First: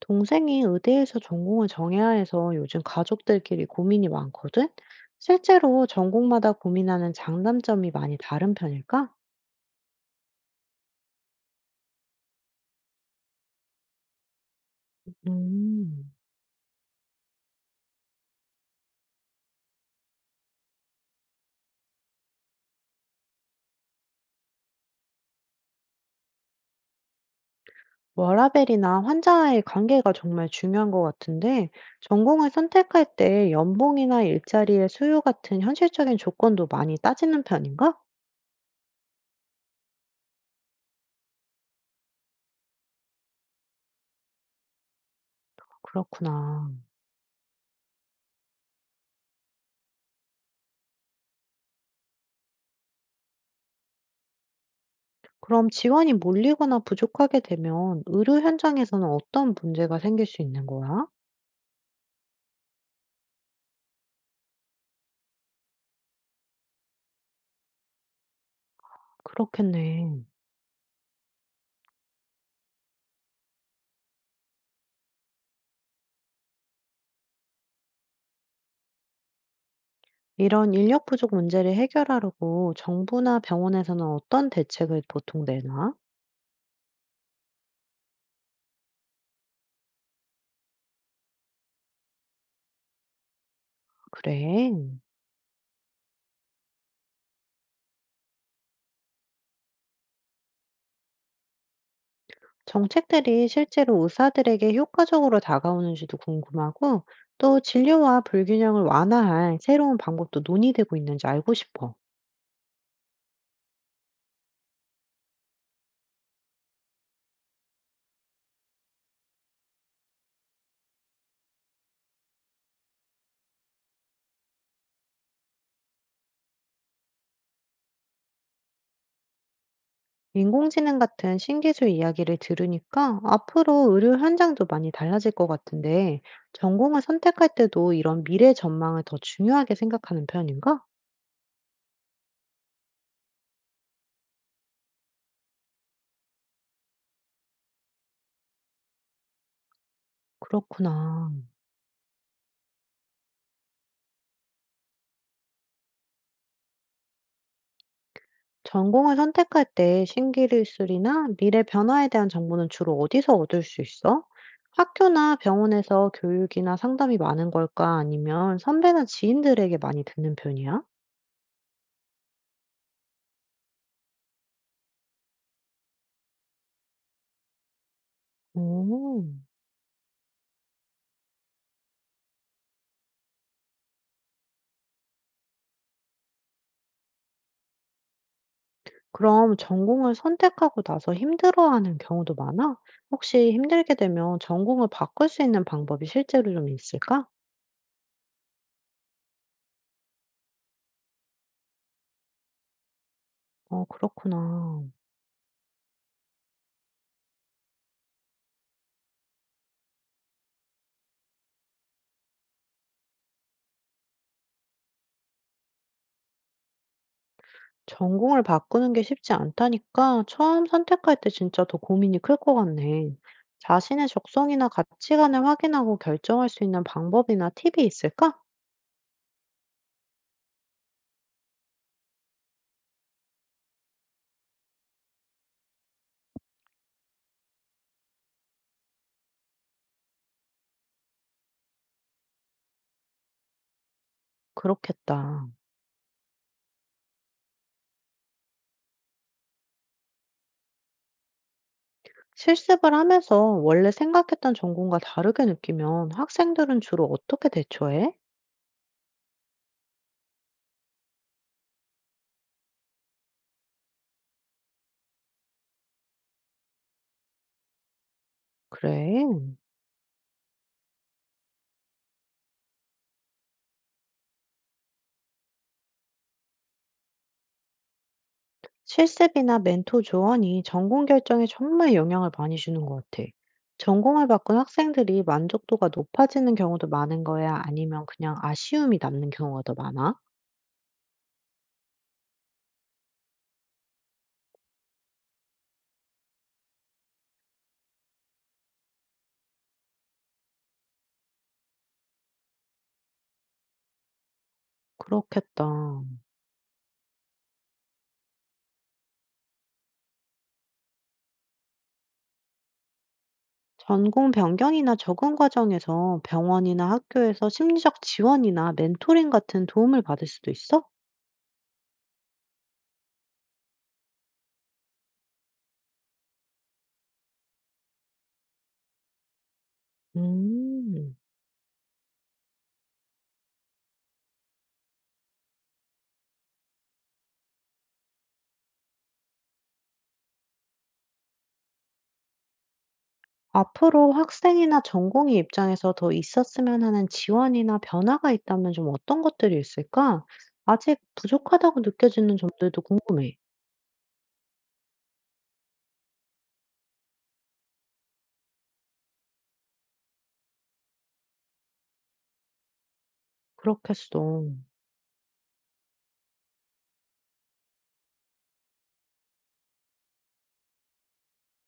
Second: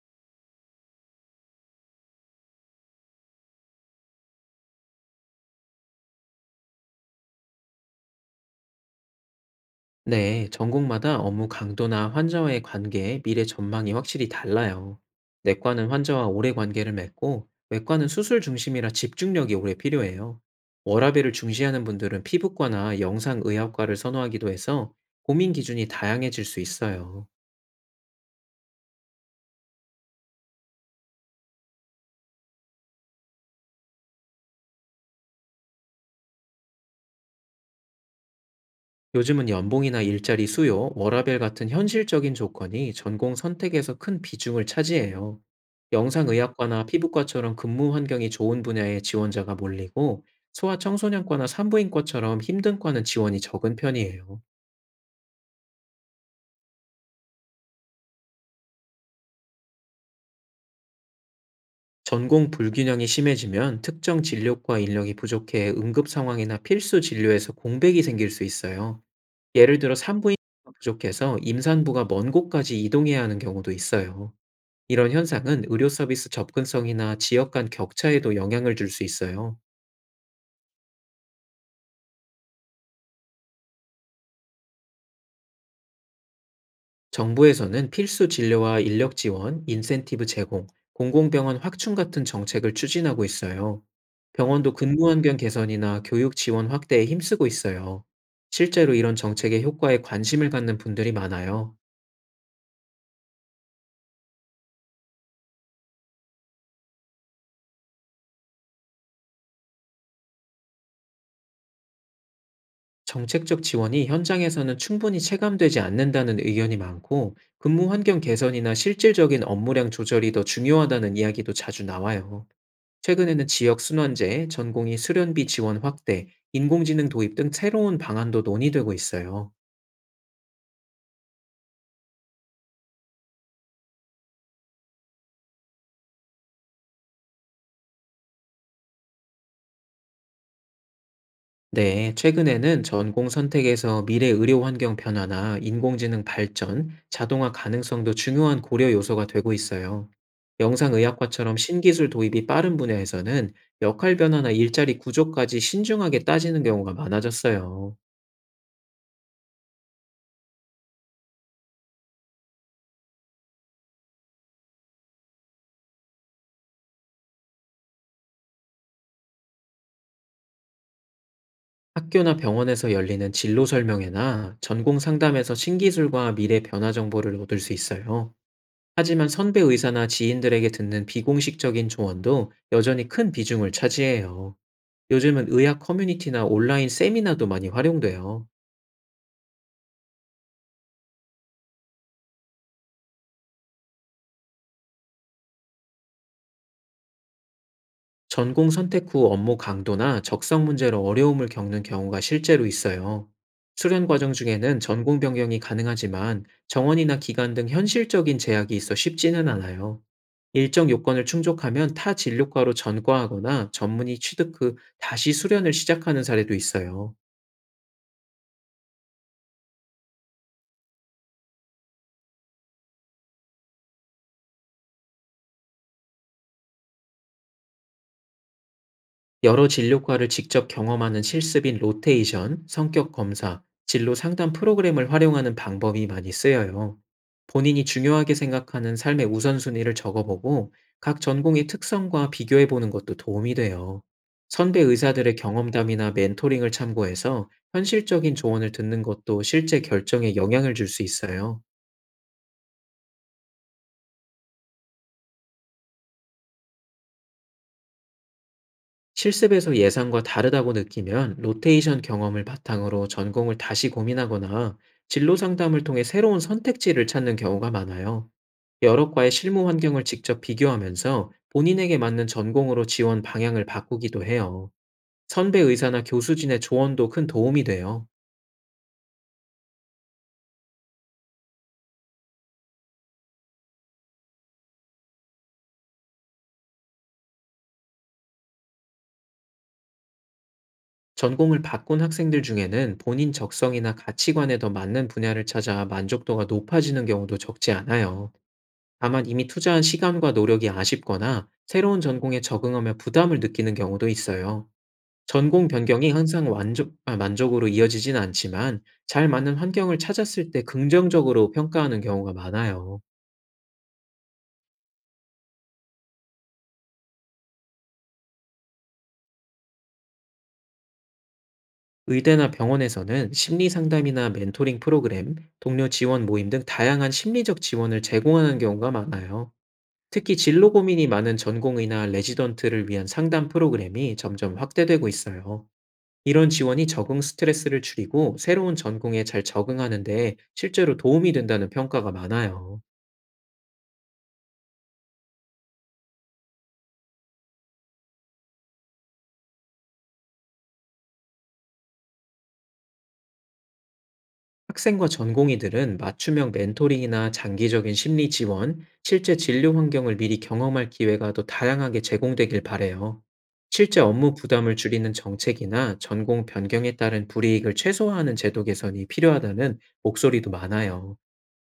동생이 의대에서 전공을 정해야 해서 요즘 가족들끼리 고민이 많거든? 실제로 전공마다 고민하는 장단점이 많이 다른 편일까? 네, 전공마다 업무 강도나 환자와의 관계에 미래 전망이 확실히 달라요. 내과는 음, 환자와 오래 관계를 맺고, 외과는 수술 중심이라 집중력이 오래 필요해요. 워라밸을 중시하는 분들은 피부과나 영상의학과를 선호하기도 해서 고민 기준이 다양해질 수 있어요. 워라밸이나 환자와의 관계가 정말 중요한 것 같은데, 전공을 선택할 때 연봉이나 일자리의 수요 같은 현실적인 조건도 많이 따지는 편인가? 요즘은 연봉이나 일자리 수요, 워라밸 같은 현실적인 조건이 전공 선택에서 큰 비중을 차지해요. 그렇구나. 영상의학과나 피부과처럼 근무 환경이 좋은 분야의 지원자가 몰리고 소아청소년과나 산부인과처럼 힘든 과는 지원이 적은 편이에요. 그럼 지원이 몰리거나 부족하게 되면 의료 현장에서는 어떤 문제가 생길 수 있는 거야? 전공 불균형이 심해지면 특정 진료과 인력이 부족해 응급 상황이나 필수 진료에서 공백이 생길 수 있어요. 예를 들어 그렇겠네. 산부인과가 부족해서 임산부가 먼 곳까지 이동해야 하는 경우도 있어요. 이런 현상은 의료 서비스 접근성이나 지역 간 격차에도 영향을 줄 수 있어요. 이런 인력 부족 문제를 해결하려고 정부나 병원에서는 어떤 대책을 보통 내나? 정부에서는 필수 진료와 인력 지원, 인센티브 제공, 공공병원 확충 같은 정책을 추진하고 있어요. 그래. 병원도 근무 환경 개선이나 교육 지원 확대에 힘쓰고 있어요. 실제로 이런 정책의 효과에 관심을 갖는 분들이 많아요. 정책들이 실제로 의사들에게 효과적으로 다가오는지도 궁금하고, 또 진료와 불균형을 완화할 새로운 방법도 논의되고 있는지 알고 싶어. 정책적 지원이 현장에서는 충분히 체감되지 않는다는 의견이 많고, 근무 환경 개선이나 실질적인 업무량 조절이 더 중요하다는 이야기도 자주 나와요. 최근에는 지역 순환제, 전공의 수련비 지원 확대, 인공지능 도입 등 새로운 방안도 논의되고 있어요. 인공지능 같은 신기술 이야기를 들으니까 앞으로 의료 현장도 많이 달라질 것 같은데, 전공을 선택할 때도 이런 미래 전망을 더 중요하게 생각하는 편인가? 네, 최근에는 전공 선택에서 미래 의료 환경 변화나 인공지능 발전, 자동화 가능성도 중요한 고려 요소가 되고 있어요. 그렇구나. 영상의학과처럼 신기술 도입이 빠른 분야에서는 역할 변화나 일자리 구조까지 신중하게 따지는 경우가 많아졌어요. 전공을 선택할 때 신기술이나 미래 변화에 대한 정보는 주로 어디서 얻을 수 있어? 학교나 병원에서 교육이나 상담이 많은 걸까? 아니면 선배나 지인들에게 많이 듣는 편이야? 학교나 병원에서 열리는 진로 설명회나 전공 상담에서 신기술과 미래 변화 정보를 얻을 수 있어요. 오, 하지만 선배 의사나 지인들에게 듣는 비공식적인 조언도 여전히 큰 비중을 차지해요. 요즘은 의학 커뮤니티나 온라인 세미나도 많이 활용돼요. 그럼 전공을 선택하고 나서 힘들어하는 경우도 많아? 혹시 힘들게 되면 전공을 바꿀 수 있는 방법이 실제로 좀 있을까? 전공 선택 후 업무 강도나 적성 문제로 어려움을 겪는 경우가 실제로 있어요. 어, 수련 과정 중에는 그렇구나. 전공 변경이 가능하지만 정원이나 기간 등 현실적인 제약이 있어 쉽지는 않아요. 일정 요건을 충족하면 타 진료과로 전과하거나 전문의 취득 후 다시 수련을 시작하는 사례도 있어요. 전공을 바꾸는 게 쉽지 않다니까 처음 선택할 때 진짜 더 고민이 클 것 같네. 자신의 적성이나 가치관을 확인하고 결정할 수 있는 방법이나 팁이 있을까? 여러 진료과를 직접 경험하는 실습인 로테이션, 성격 검사, 진로 상담 프로그램을 활용하는 방법이 많이 쓰여요. 본인이 중요하게 생각하는 삶의 우선순위를 적어보고 각 전공의 특성과 비교해보는 것도 도움이 돼요. 선배 의사들의 그렇겠다. 경험담이나 멘토링을 참고해서 현실적인 조언을 듣는 것도 실제 결정에 영향을 줄 수 있어요. 실습을 하면서 원래 생각했던 전공과 다르게 느끼면 학생들은 주로 어떻게 대처해? 실습에서 예상과 다르다고 느끼면 로테이션 경험을 바탕으로 전공을 다시 고민하거나 진로 상담을 통해 새로운 선택지를 찾는 경우가 많아요. 여러 과의 그래. 실무 환경을 직접 비교하면서 본인에게 맞는 전공으로 지원 방향을 바꾸기도 해요. 선배 의사나 교수진의 조언도 큰 도움이 돼요. 실습이나 멘토 조언이 전공 결정에 정말 영향을 많이 주는 것 같아. 전공을 바꾼 학생들이 만족도가 높아지는 경우도 많은 거야? 아니면 그냥 아쉬움이 남는 경우가 더 많아? 전공을 바꾼 학생들 중에는 본인 적성이나 가치관에 더 맞는 분야를 찾아 만족도가 높아지는 경우도 적지 않아요. 다만 이미 투자한 시간과 노력이 아쉽거나 새로운 전공에 적응하며 부담을 느끼는 경우도 있어요. 그렇겠다. 전공 변경이 항상 만족으로 이어지진 않지만 잘 맞는 환경을 찾았을 때 긍정적으로 평가하는 경우가 많아요. 전공 변경이나 적응 과정에서 병원이나 학교에서 심리적 지원이나 멘토링 같은 도움을 받을 수도 있어? 의대나 병원에서는 심리 상담이나 멘토링 프로그램, 동료 지원 모임 등 다양한 심리적 지원을 제공하는 경우가 많아요. 특히 진로 고민이 음. 많은 전공의나 레지던트를 위한 상담 프로그램이 점점 확대되고 있어요. 이런 지원이 적응 스트레스를 줄이고 새로운 전공에 잘 적응하는 데 실제로 도움이 된다는 평가가 많아요. 앞으로 학생이나 전공의 입장에서 더 있었으면 하는 지원이나 변화가 있다면 좀 어떤 것들이 있을까? 아직 부족하다고 느껴지는 점들도 궁금해. 학생과 전공의들은 맞춤형 멘토링이나 장기적인 심리 지원, 실제 진료 환경을 미리 경험할 기회가 더 다양하게 제공되길 바래요. 실제 그렇겠어. 업무 부담을 줄이는 정책이나 전공 변경에 따른 불이익을 최소화하는 제도 개선이 필요하다는 목소리도 많아요.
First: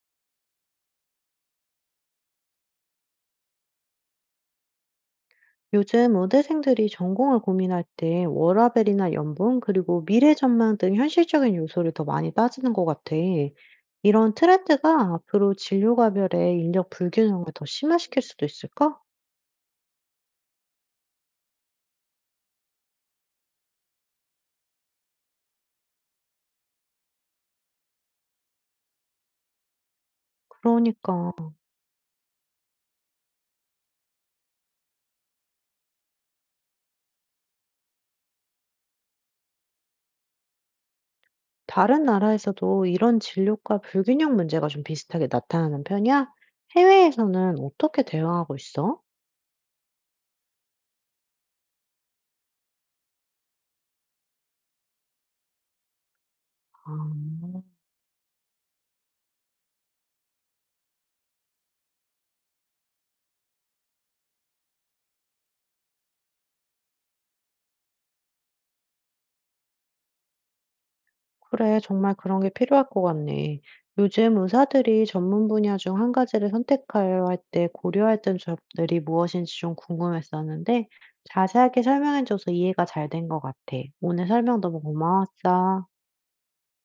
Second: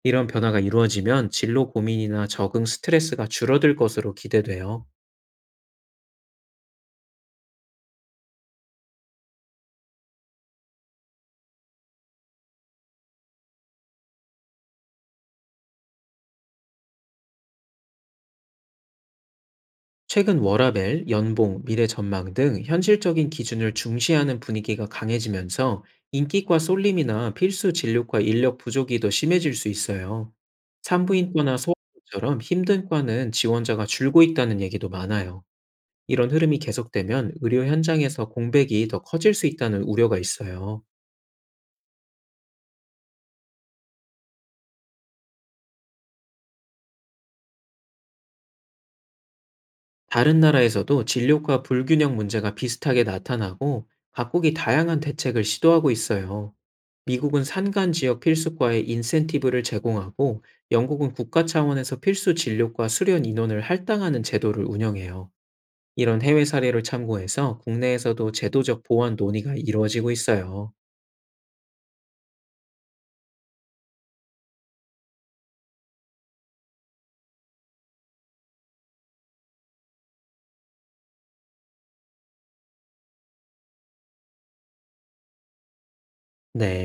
이런 변화가 이루어지면 진로 고민이나 적응 스트레스가 줄어들 것으로 기대돼요. 요즘 의대생들이 전공을 고민할 때 워라밸이나 연봉, 그리고 미래 전망 등 현실적인 요소를 더 많이 따지는 것 같아. 이런 트렌드가 앞으로 진료가별의 인력 불균형을 더 심화시킬 수도 있을까? 최근 워라밸, 연봉, 미래 전망 등 현실적인 기준을 중시하는 분위기가 강해지면서 인기과 쏠림이나 필수 진료과 인력 부족이 더 심해질 수 있어요. 그러니까. 산부인과나 소아과처럼 힘든 과는 지원자가 줄고 있다는 얘기도 많아요. 이런 흐름이 계속되면 의료 현장에서 공백이 더 커질 수 있다는 우려가 있어요. 다른 나라에서도 이런 진료과 불균형 문제가 좀 비슷하게 나타나는 편이야? 해외에서는 어떻게 대응하고 있어? 다른 나라에서도 진료과 불균형 문제가 비슷하게 나타나고 각국이 다양한 대책을 시도하고 있어요. 아, 미국은 산간 지역 필수과에 인센티브를 제공하고 영국은 국가 차원에서 필수 진료과 수련 인원을 할당하는 제도를 운영해요. 이런 해외 사례를 참고해서 국내에서도 제도적 보완 논의가 이루어지고 있어요. 그래, 정말 그런 게 필요할 것 같네. 요즘 의사들이 전문 분야 중 한 가지를 선택할 때 고려할 점들이 무엇인지 좀 궁금했었는데, 자세하게 설명해줘서 이해가 잘 된 것 같아. 오늘 설명 너무 고마웠어. 네.